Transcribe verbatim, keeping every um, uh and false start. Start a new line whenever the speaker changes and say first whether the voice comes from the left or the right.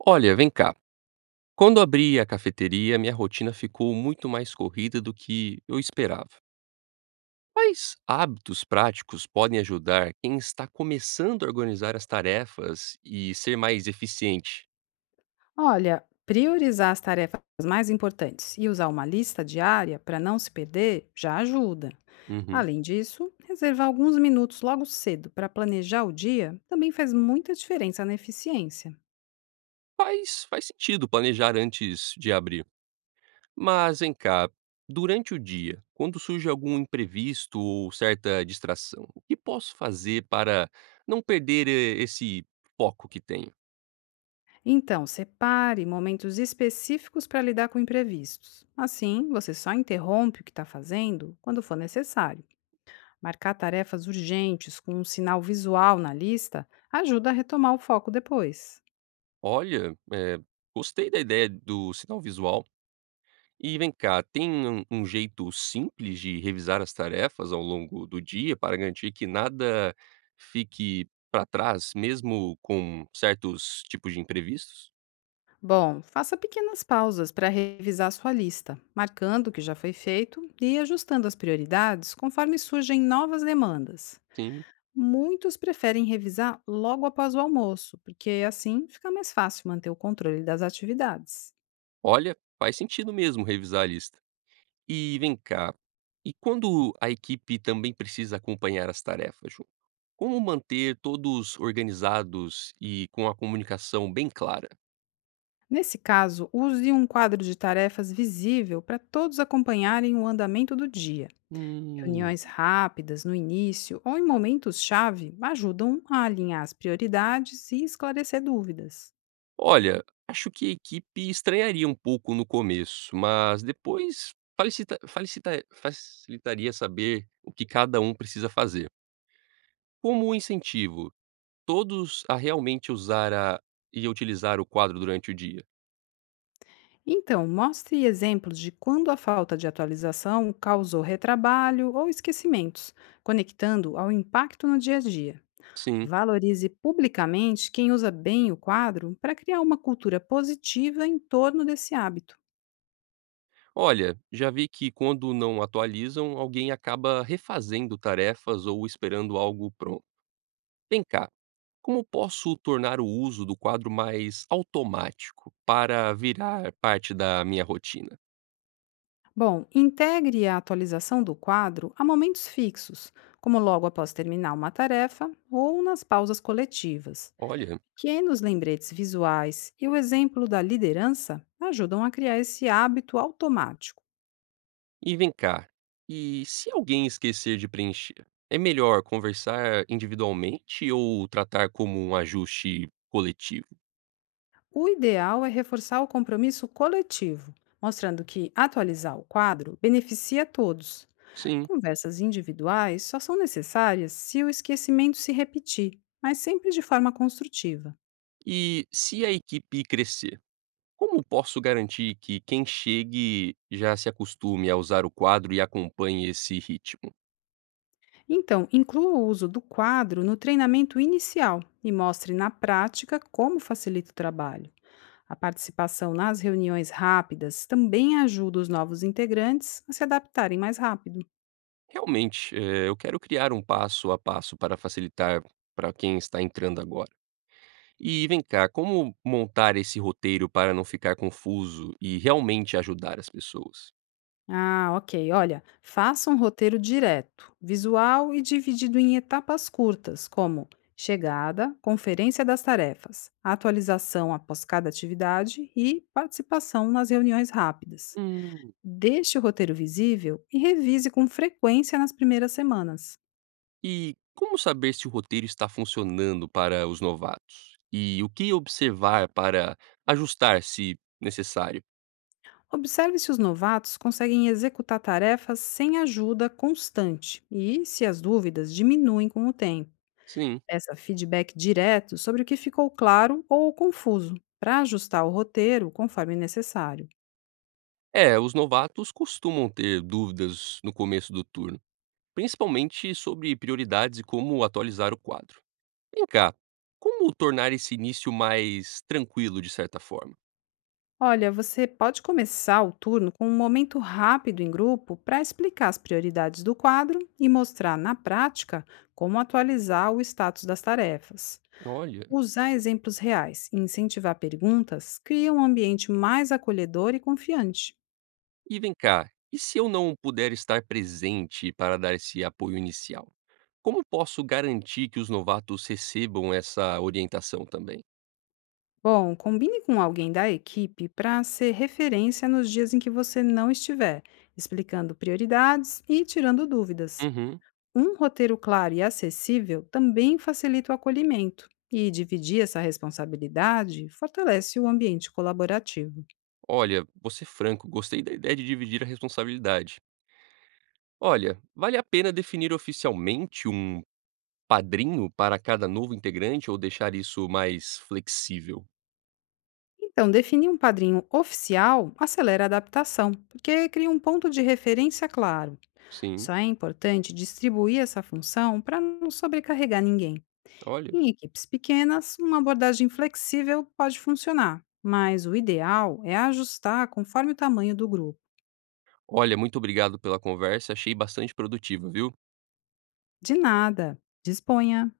right: Olha, vem cá. Quando abri a cafeteria, minha rotina ficou muito mais corrida do que eu esperava. Quais hábitos práticos podem ajudar quem está começando a organizar as tarefas e ser mais eficiente?
left: Olha, priorizar as tarefas mais importantes e usar uma lista diária para não se perder já ajuda.
right: Uhum.
left: Além disso, reservar alguns minutos logo cedo para planejar o dia também faz muita diferença na eficiência.
right: Faz, faz sentido planejar antes de abrir. Mas vem cá, durante o dia, quando surge algum imprevisto ou certa distração, o que posso fazer para não perder eh, esse foco que tenho?
left: Então, separe momentos específicos para lidar com imprevistos. Assim, você só interrompe o que está fazendo quando for necessário. Marcar tarefas urgentes com um sinal visual na lista ajuda a retomar o foco depois.
right: Olha, eh, gostei da ideia do sinal visual. E vem cá, tem um um jeito simples de revisar as tarefas ao longo do dia para garantir que nada fique para trás, mesmo com certos tipos de imprevistos?
left: Bom, faça pequenas pausas para revisar sua lista, marcando o que já foi feito e ajustando as prioridades conforme surgem novas demandas.
right: Sim.
left: Muitos preferem revisar logo após o almoço, porque assim fica mais fácil manter o controle das atividades.
right: Olha, faz sentido mesmo revisar a lista. E vem cá, e quando a equipe também precisa acompanhar as tarefas, Ju? Como manter todos organizados e com a comunicação bem clara?
left: Nesse caso, use um quadro de tarefas visível para todos acompanharem o andamento do dia.
right: Hum.
left: Reuniões rápidas no início ou em momentos-chave ajudam a alinhar as prioridades e esclarecer dúvidas.
right: Olha, acho que a equipe estranharia um pouco no começo, mas depois falicita falicita facilitaria saber o que cada um precisa fazer. Como um incentivo, todos a realmente usar a e utilizar o quadro durante o dia.
left: Então, mostre exemplos de quando a falta de atualização causou retrabalho ou esquecimentos, conectando ao impacto no dia a dia.
right: Sim.
left: Valorize publicamente quem usa bem o quadro para criar uma cultura positiva em torno desse hábito.
right: Olha, já vi que quando não atualizam, alguém acaba refazendo tarefas ou esperando algo pronto. Vem cá, como posso tornar o uso do quadro mais automático para virar parte da minha rotina?
left: Bom, integre a atualização do quadro a momentos fixos, como logo após terminar uma tarefa ou nas pausas coletivas.
right: Olha,
left: Que nos lembretes visuais e o exemplo da liderança ajudam a criar esse hábito automático.
right: e vem cá. E se alguém esquecer de preencher, é melhor conversar individualmente ou tratar como um ajuste coletivo?
left: O ideal é reforçar o compromisso coletivo, mostrando que atualizar o quadro beneficia todos.
right: Sim.
left: Conversas individuais só são necessárias se o esquecimento se repetir, mas sempre de forma construtiva.
right: E se a equipe crescer, como posso garantir que quem chegue já se acostume a usar o quadro e acompanhe esse ritmo?
left: Então, inclua o uso do quadro no treinamento inicial e mostre na prática como facilita o trabalho. A participação nas reuniões rápidas também ajuda os novos integrantes a se adaptarem mais rápido.
right: Realmente, eh, eu quero criar um passo a passo para facilitar para quem está entrando agora. E vem cá, como montar esse roteiro para não ficar confuso e realmente ajudar as pessoas?
left: Ah, ok. Olha, faça um roteiro direto, visual e dividido em etapas curtas, como chegada, conferência das tarefas, atualização após cada atividade e participação nas reuniões rápidas.
right: Hum.
left: Deixe o roteiro visível e revise com frequência nas primeiras semanas.
right: E como saber se o roteiro está funcionando para os novatos? E o que observar para ajustar se necessário?
left: Observe se os novatos conseguem executar tarefas sem ajuda constante e se as dúvidas diminuem com o tempo.
right: Sim.
left: Peça feedback direto sobre o que ficou claro ou confuso, para ajustar o roteiro conforme necessário.
right: É, os novatos costumam ter dúvidas no começo do turno, principalmente sobre prioridades e como atualizar o quadro. Vem cá, como tornar esse início mais tranquilo de certa forma?
left: Olha, você pode começar o turno com um momento rápido em grupo para explicar as prioridades do quadro e mostrar na prática como atualizar o status das tarefas.
right: Olha.
left: Usar exemplos reais e incentivar perguntas cria um ambiente mais acolhedor e confiante.
right: E vem cá, e se eu não puder estar presente para dar esse apoio inicial? Como posso garantir que os novatos recebam essa orientação também?
left: Bom, combine com alguém da equipe para ser referência nos dias em que você não estiver, explicando prioridades e tirando dúvidas.
right: Uhum.
left: Um roteiro claro e acessível também facilita o acolhimento, e dividir essa responsabilidade fortalece o ambiente colaborativo.
right: Olha, vou ser franco, gostei da ideia de dividir a responsabilidade. Olha, vale a pena definir oficialmente um padrinho para cada novo integrante ou deixar isso mais flexível?
left: Então, definir um padrinho oficial acelera a adaptação, porque cria um ponto de referência claro.
right: Sim,
left: Só é importante distribuir essa função para não sobrecarregar ninguém.
right: olha.
left: Em equipes pequenas, uma abordagem flexível pode funcionar, mas o ideal é ajustar conforme o tamanho do grupo.
right: Olha, muito obrigado pela conversa, achei bastante produtiva, viu?
left: De nada, disponha!